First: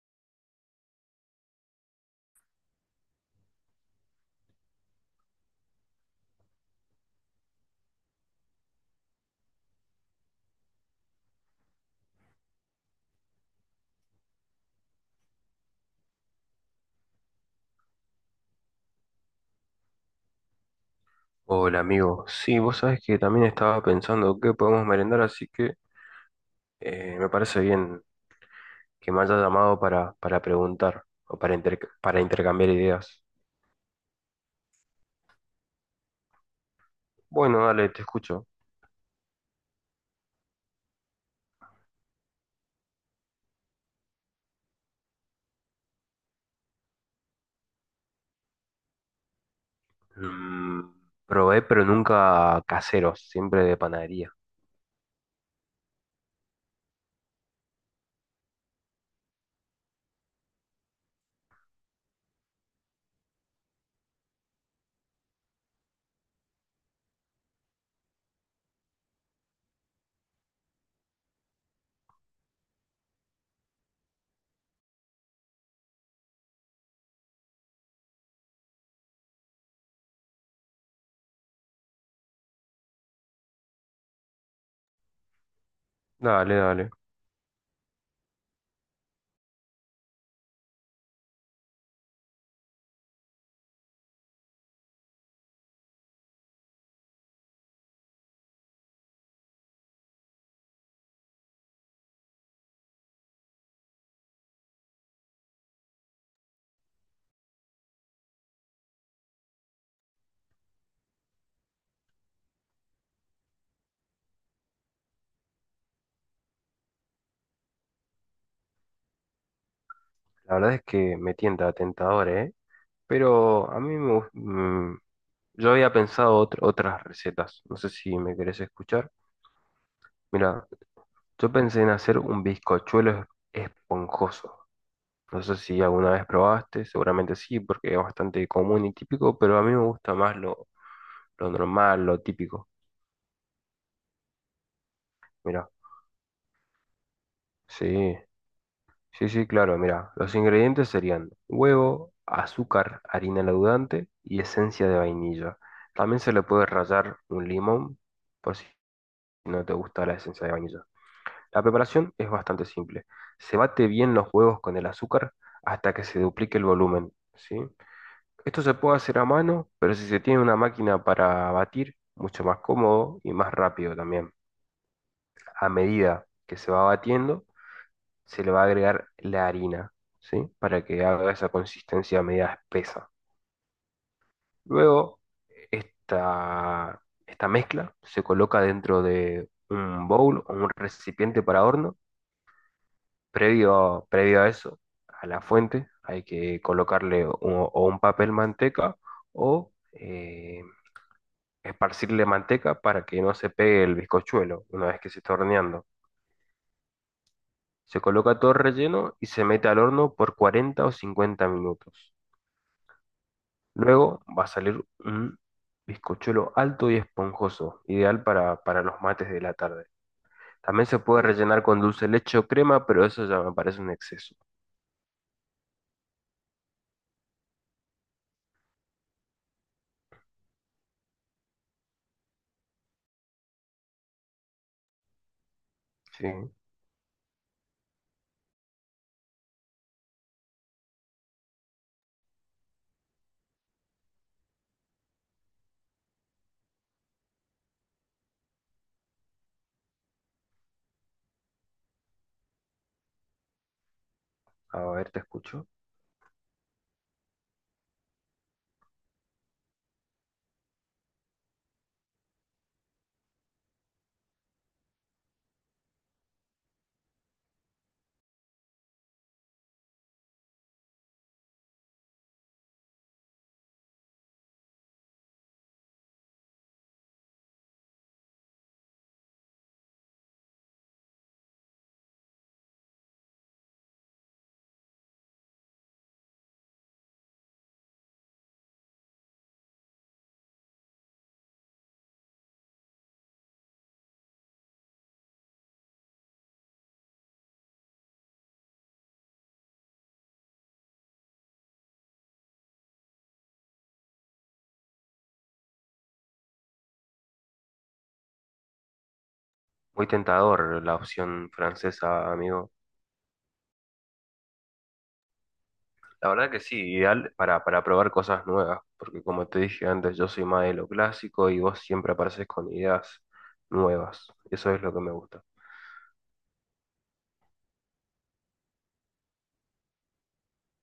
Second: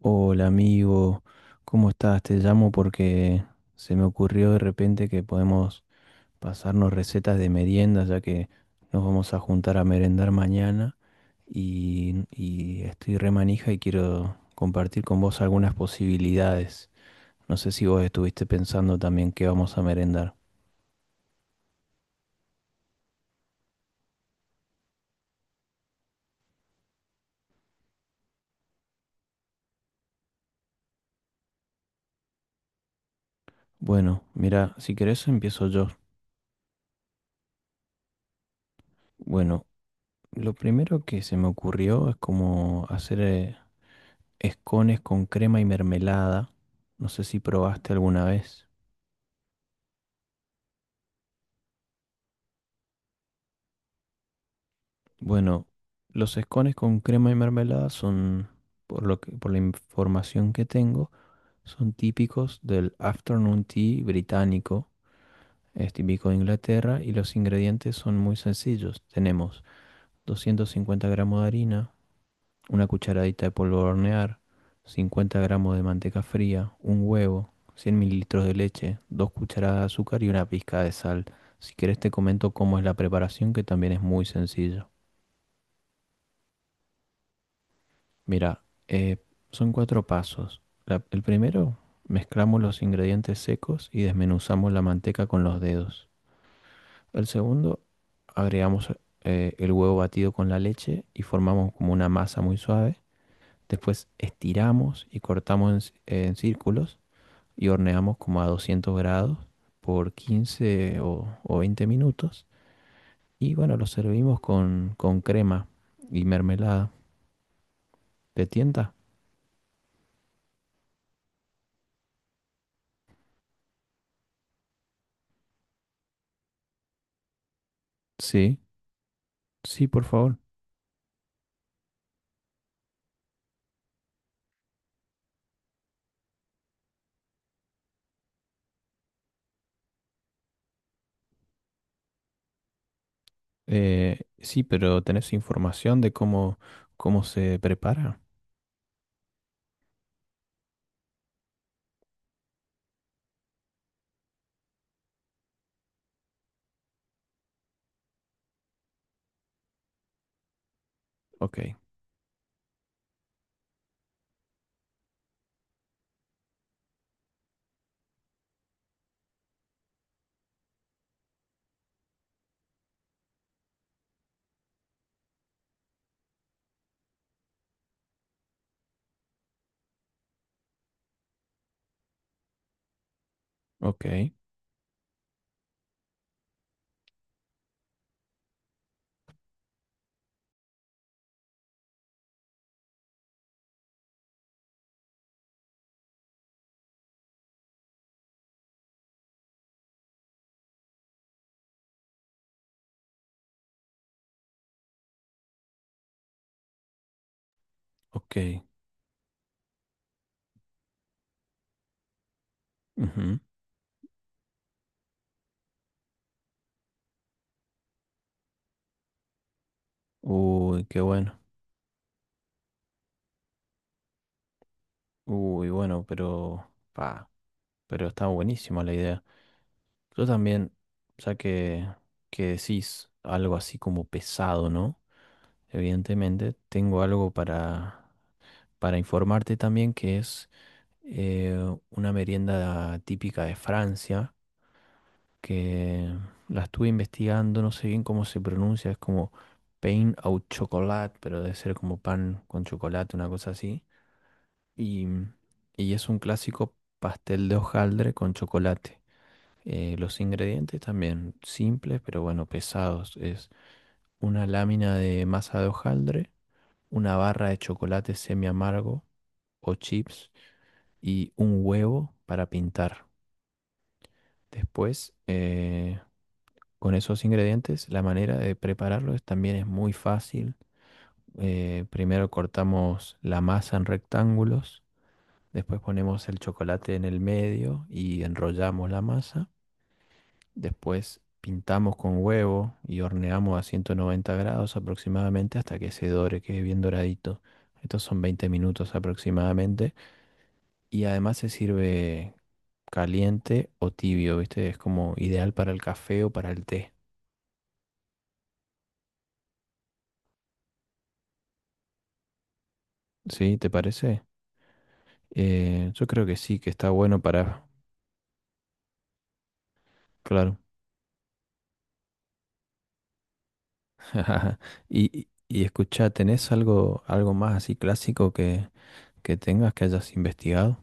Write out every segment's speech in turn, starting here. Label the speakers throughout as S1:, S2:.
S1: Hola amigo, ¿cómo estás? Te llamo porque se me ocurrió de repente que podemos pasarnos recetas de meriendas, ya que nos vamos a juntar a merendar mañana y estoy re manija y quiero compartir con vos algunas posibilidades. No sé si vos estuviste pensando también qué vamos a merendar.
S2: Hola amigo, sí, vos sabés que también estaba pensando qué podemos merendar, así que me parece bien que me haya llamado para, preguntar o para, para intercambiar ideas.
S1: Bueno, mira, si querés empiezo yo.
S2: Bueno, dale, te escucho.
S1: Bueno, lo primero que se me ocurrió es como hacer escones con crema y mermelada. No sé si probaste alguna vez.
S2: Mm, probé, pero nunca caseros, siempre de panadería.
S1: Bueno, los escones con crema y mermelada son, por la información que tengo, son típicos del afternoon tea británico. Es típico de Inglaterra y los ingredientes son muy sencillos. Tenemos 250 gramos de harina, una cucharadita de polvo de hornear, 50 gramos de manteca fría, un huevo, 100 mililitros de leche, dos cucharadas de azúcar y una pizca de sal. Si querés te comento cómo es la preparación, que también es muy sencillo.
S2: Dale, dale.
S1: Mira, eh, son cuatro pasos. El primero, mezclamos los ingredientes secos y desmenuzamos la manteca con los dedos. El segundo, agregamos el huevo batido con la leche y formamos como una masa muy suave. Después estiramos y cortamos en círculos y horneamos como a 200 grados por 15 o 20 minutos. Y bueno, lo servimos con crema y mermelada. ¿Te tienta?
S2: La verdad es que me tienta tentador, ¿eh? Pero a mí yo había pensado otras recetas. No sé si me
S1: Sí,
S2: querés escuchar.
S1: sí, por favor.
S2: Mira, yo pensé en hacer un bizcochuelo esponjoso. No sé si alguna vez probaste, seguramente sí, porque es bastante común y típico, pero a mí me gusta más lo normal, lo típico.
S1: Sí, pero ¿tenés
S2: Mira,
S1: información de cómo, cómo se
S2: sí,
S1: prepara?
S2: sí, sí, claro, mira, los ingredientes serían huevo, azúcar, harina leudante y esencia de vainilla. También se le puede rallar un limón por si no te gusta la esencia de vainilla.
S1: Ok,
S2: La preparación es bastante simple. Se bate bien los huevos con el azúcar hasta que se duplique el volumen, ¿sí? Esto se puede hacer a mano, pero si se tiene una máquina para batir, mucho más cómodo y más rápido también. A medida que se va batiendo, se le va a agregar la harina, ¿sí? Para que haga esa consistencia media espesa.
S1: ok,
S2: Luego, esta mezcla se coloca dentro de un bowl o un recipiente para horno. Previo a eso, a la fuente, hay que colocarle un- o un papel manteca o... esparcirle manteca para que no se pegue el bizcochuelo una vez que se está horneando. Se
S1: ok.
S2: coloca todo relleno y se mete al horno por 40 o 50 minutos.
S1: Ujú.
S2: Luego va a salir un bizcochuelo alto y esponjoso, ideal para los mates de la tarde.
S1: Uy,
S2: También
S1: qué
S2: se puede
S1: bueno.
S2: rellenar con dulce de leche o crema, pero eso ya me parece un exceso.
S1: Uy, bueno, pero... Pa, pero está buenísima la idea. Yo también, o sea que decís algo así como pesado, ¿no?
S2: Sí,
S1: Evidentemente, tengo algo para informarte también que es eh, una merienda típica de Francia, que la estuve investigando, no sé bien cómo se pronuncia, es como pain au chocolat, pero debe ser como pan con chocolate, una cosa así.
S2: a
S1: Y,
S2: ver, te escucho.
S1: y es un clásico pastel de hojaldre con chocolate. Los ingredientes también simples, pero bueno, pesados. Es una lámina de masa de hojaldre, una barra de chocolate semi amargo o chips y un huevo para pintar. Después, con esos ingredientes, la manera de prepararlos también es muy fácil. Primero cortamos la masa en rectángulos, después ponemos el chocolate en el medio y enrollamos la masa. Después pintamos con huevo y horneamos a 190 grados aproximadamente hasta que se dore, quede bien doradito. Estos son 20 minutos aproximadamente. Y además se sirve caliente o tibio, ¿viste? Es como ideal para el café o para el té.
S2: Muy tentador la opción francesa, amigo.
S1: ¿Sí? ¿Te parece? Yo creo
S2: La
S1: que
S2: verdad
S1: sí,
S2: que
S1: que
S2: sí,
S1: está bueno
S2: ideal
S1: para...
S2: para probar cosas nuevas, porque como te dije antes, yo soy
S1: Claro.
S2: más de lo clásico y vos siempre apareces con ideas nuevas. Eso es lo que me
S1: Y,
S2: gusta.
S1: y escuchá, ¿tenés algo, algo más así clásico que tengas que hayas investigado?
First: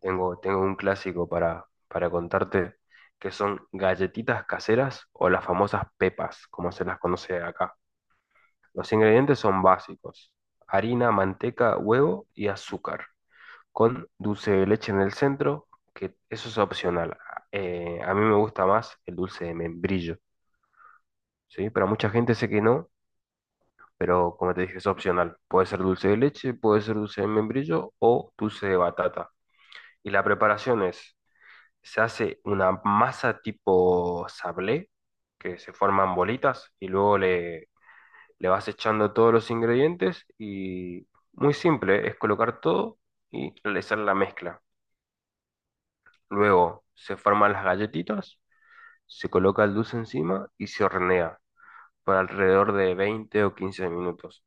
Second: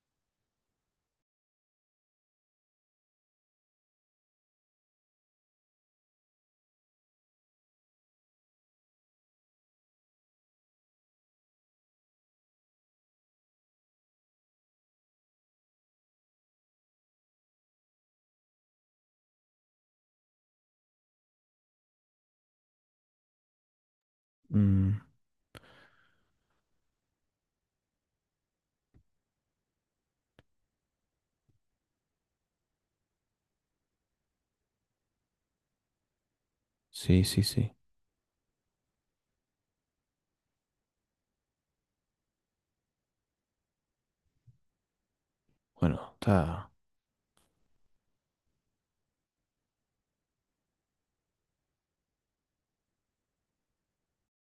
S2: Tengo, tengo un clásico para contarte que son galletitas caseras o las famosas pepas, como se las conoce acá. Los ingredientes son básicos: harina, manteca, huevo y azúcar, con dulce de leche en el centro, que eso es opcional. A mí me gusta más el dulce de membrillo. ¿Sí? Pero mucha gente sé que no, pero como te dije, es
S1: Mm,
S2: opcional. Puede ser dulce de leche, puede ser dulce de membrillo o dulce de batata. Y la preparación es, se hace una masa tipo sablé, que se forman bolitas y
S1: sí, sí, sí.
S2: le vas echando todos los ingredientes y muy simple, es colocar todo y realizar la mezcla.
S1: Bueno, está...
S2: Luego se forman las galletitas, se coloca el dulce encima y se hornea por alrededor de 20 o 15 minutos.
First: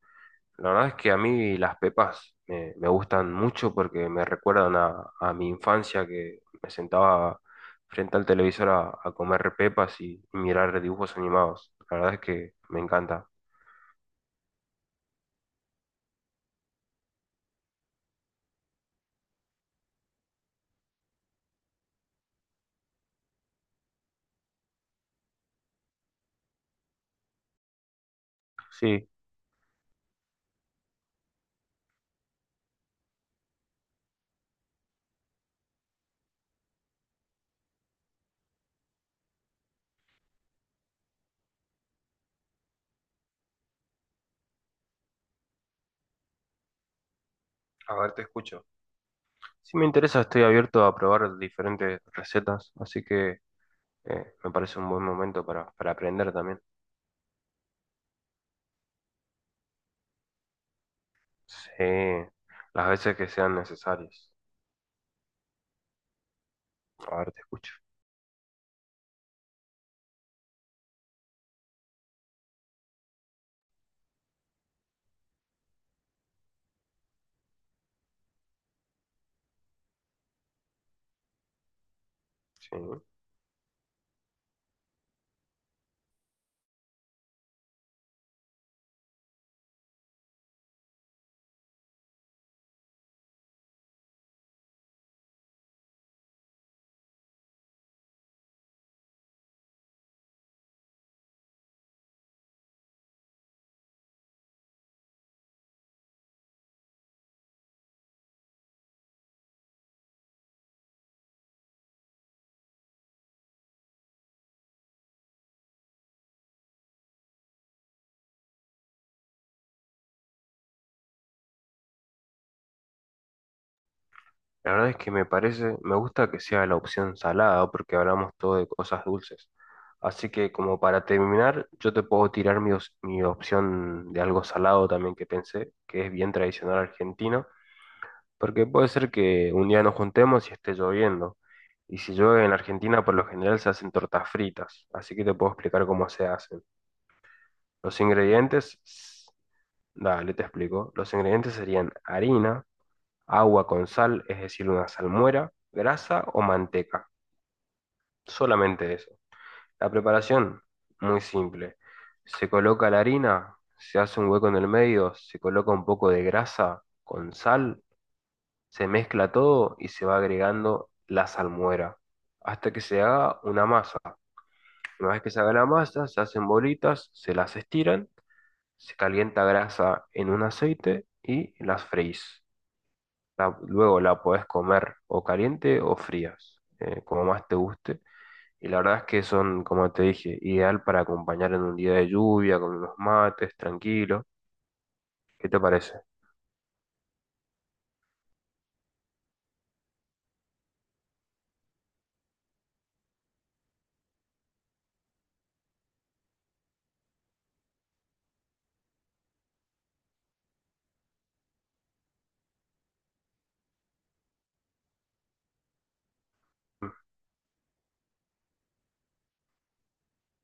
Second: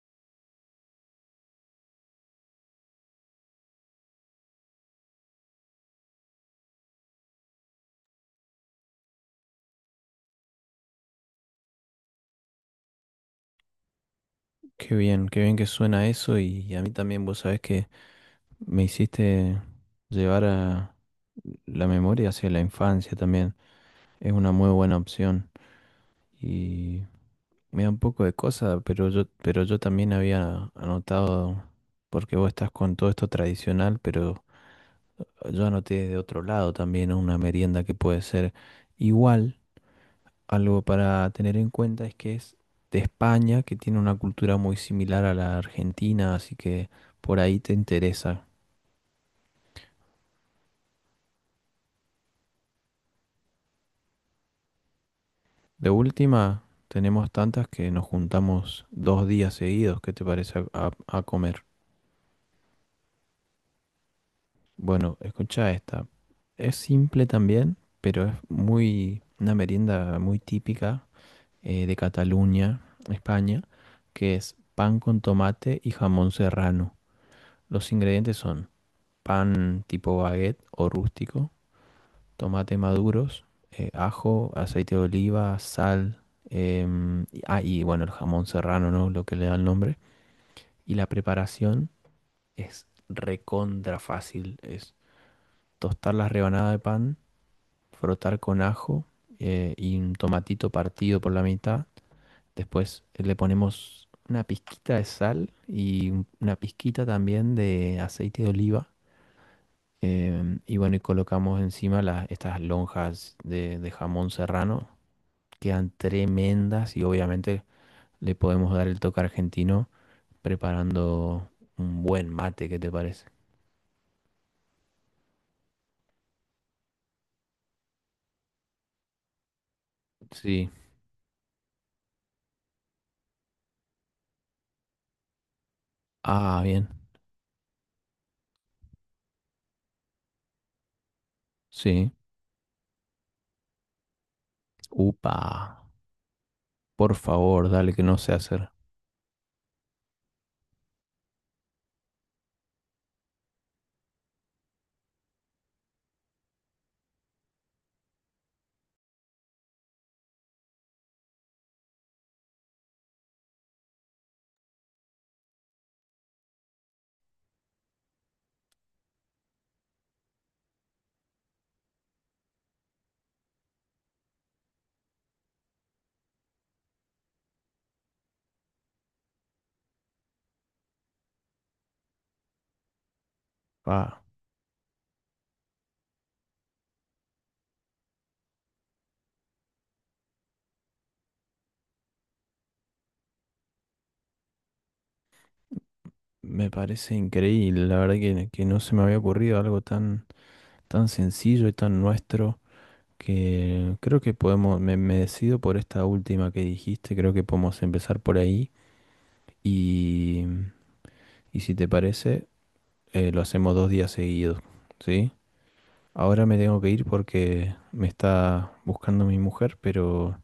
S2: La verdad es que a mí las pepas me gustan mucho porque me recuerdan a mi infancia que me sentaba frente al televisor a comer pepas y mirar dibujos animados. La verdad es que me encanta.
S1: Qué bien que suena eso y a mí también vos sabés que me hiciste llevar a la memoria hacia la infancia también. Es una muy buena opción y me da un poco de cosa,
S2: Sí,
S1: pero yo también había anotado, porque vos estás con todo esto tradicional, pero yo anoté de otro lado también, ¿no? Una merienda que puede ser igual. Algo para tener en cuenta es que es de España, que tiene una cultura muy similar a la argentina, así que por ahí te
S2: a ver, te
S1: interesa.
S2: escucho. Si me interesa, estoy abierto a probar diferentes recetas, así que me parece un buen momento
S1: De
S2: para aprender también.
S1: última, tenemos tantas que nos juntamos dos días seguidos, ¿qué te parece a, a comer?
S2: Sí, las veces que sean necesarias.
S1: Bueno, escucha esta. Es
S2: A
S1: simple
S2: ver, te escucho.
S1: también, pero es muy una merienda muy típica de Cataluña, España, que es pan con tomate y jamón serrano. Los ingredientes son pan tipo baguette o rústico, tomate
S2: Sí.
S1: maduros, ajo, aceite de oliva, sal, y bueno, el jamón serrano, ¿no? Lo que le da el nombre. Y la preparación es recontra fácil. Es tostar las rebanadas de pan, frotar con ajo y un tomatito partido por la mitad. Después le ponemos una pizquita de sal y una pizquita también de aceite de oliva. Y bueno, y colocamos encima estas lonjas de jamón serrano. Quedan tremendas y obviamente le podemos dar el toque argentino preparando un buen mate, ¿qué te parece?
S2: La verdad es que me parece, me gusta que sea la opción salada porque hablamos todo de cosas dulces. Así que
S1: Sí.
S2: como para terminar, yo te puedo tirar mi opción de algo salado también que pensé, que es bien
S1: Ah,
S2: tradicional
S1: bien.
S2: argentino, porque puede ser que un día nos juntemos y esté lloviendo. Y
S1: Sí.
S2: si llueve en Argentina, por lo general se hacen tortas fritas, así que te
S1: Upa.
S2: puedo explicar cómo se hacen.
S1: Por favor, dale
S2: Los
S1: que no sé hacer.
S2: ingredientes, s- Dale, te explico. Los ingredientes serían harina, agua con sal, es decir, una salmuera, grasa o manteca. Solamente eso. La preparación, muy simple. Se coloca la harina, se hace un hueco en el medio, se coloca un poco de grasa con sal, se mezcla todo y se va agregando la salmuera hasta que se haga una masa. Una vez que se haga la masa, se hacen bolitas, se las estiran, se calienta grasa en un aceite y las freís. Luego la
S1: Ah,
S2: podés comer o caliente o frías, como más te guste. Y la verdad es que son, como te dije, ideal para acompañar en un día de lluvia, con unos mates, tranquilo. ¿Qué te parece?
S1: me parece increíble. La verdad que no se me había ocurrido algo tan, tan sencillo y tan nuestro. Que creo que podemos, me decido por esta última que dijiste, creo que podemos empezar por ahí y, y si te parece, lo hacemos dos días seguidos, ¿sí? Ahora me tengo que
S2: Mm,
S1: ir porque me está buscando mi mujer,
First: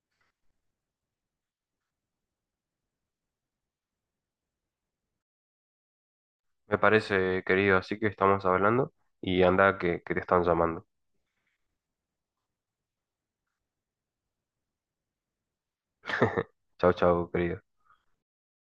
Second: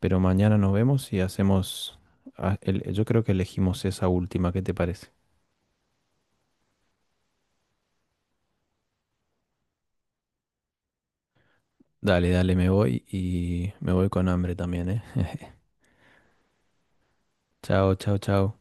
S1: pero mañana nos vemos y hacemos, ah, yo creo que elegimos esa última, ¿qué te parece?
S2: me parece, querido, así que estamos hablando y anda que te están llamando.
S1: Dale, dale, me voy y me voy con hambre también, ¿eh?
S2: Chao, chao, querido.
S1: Chao, chao, chao.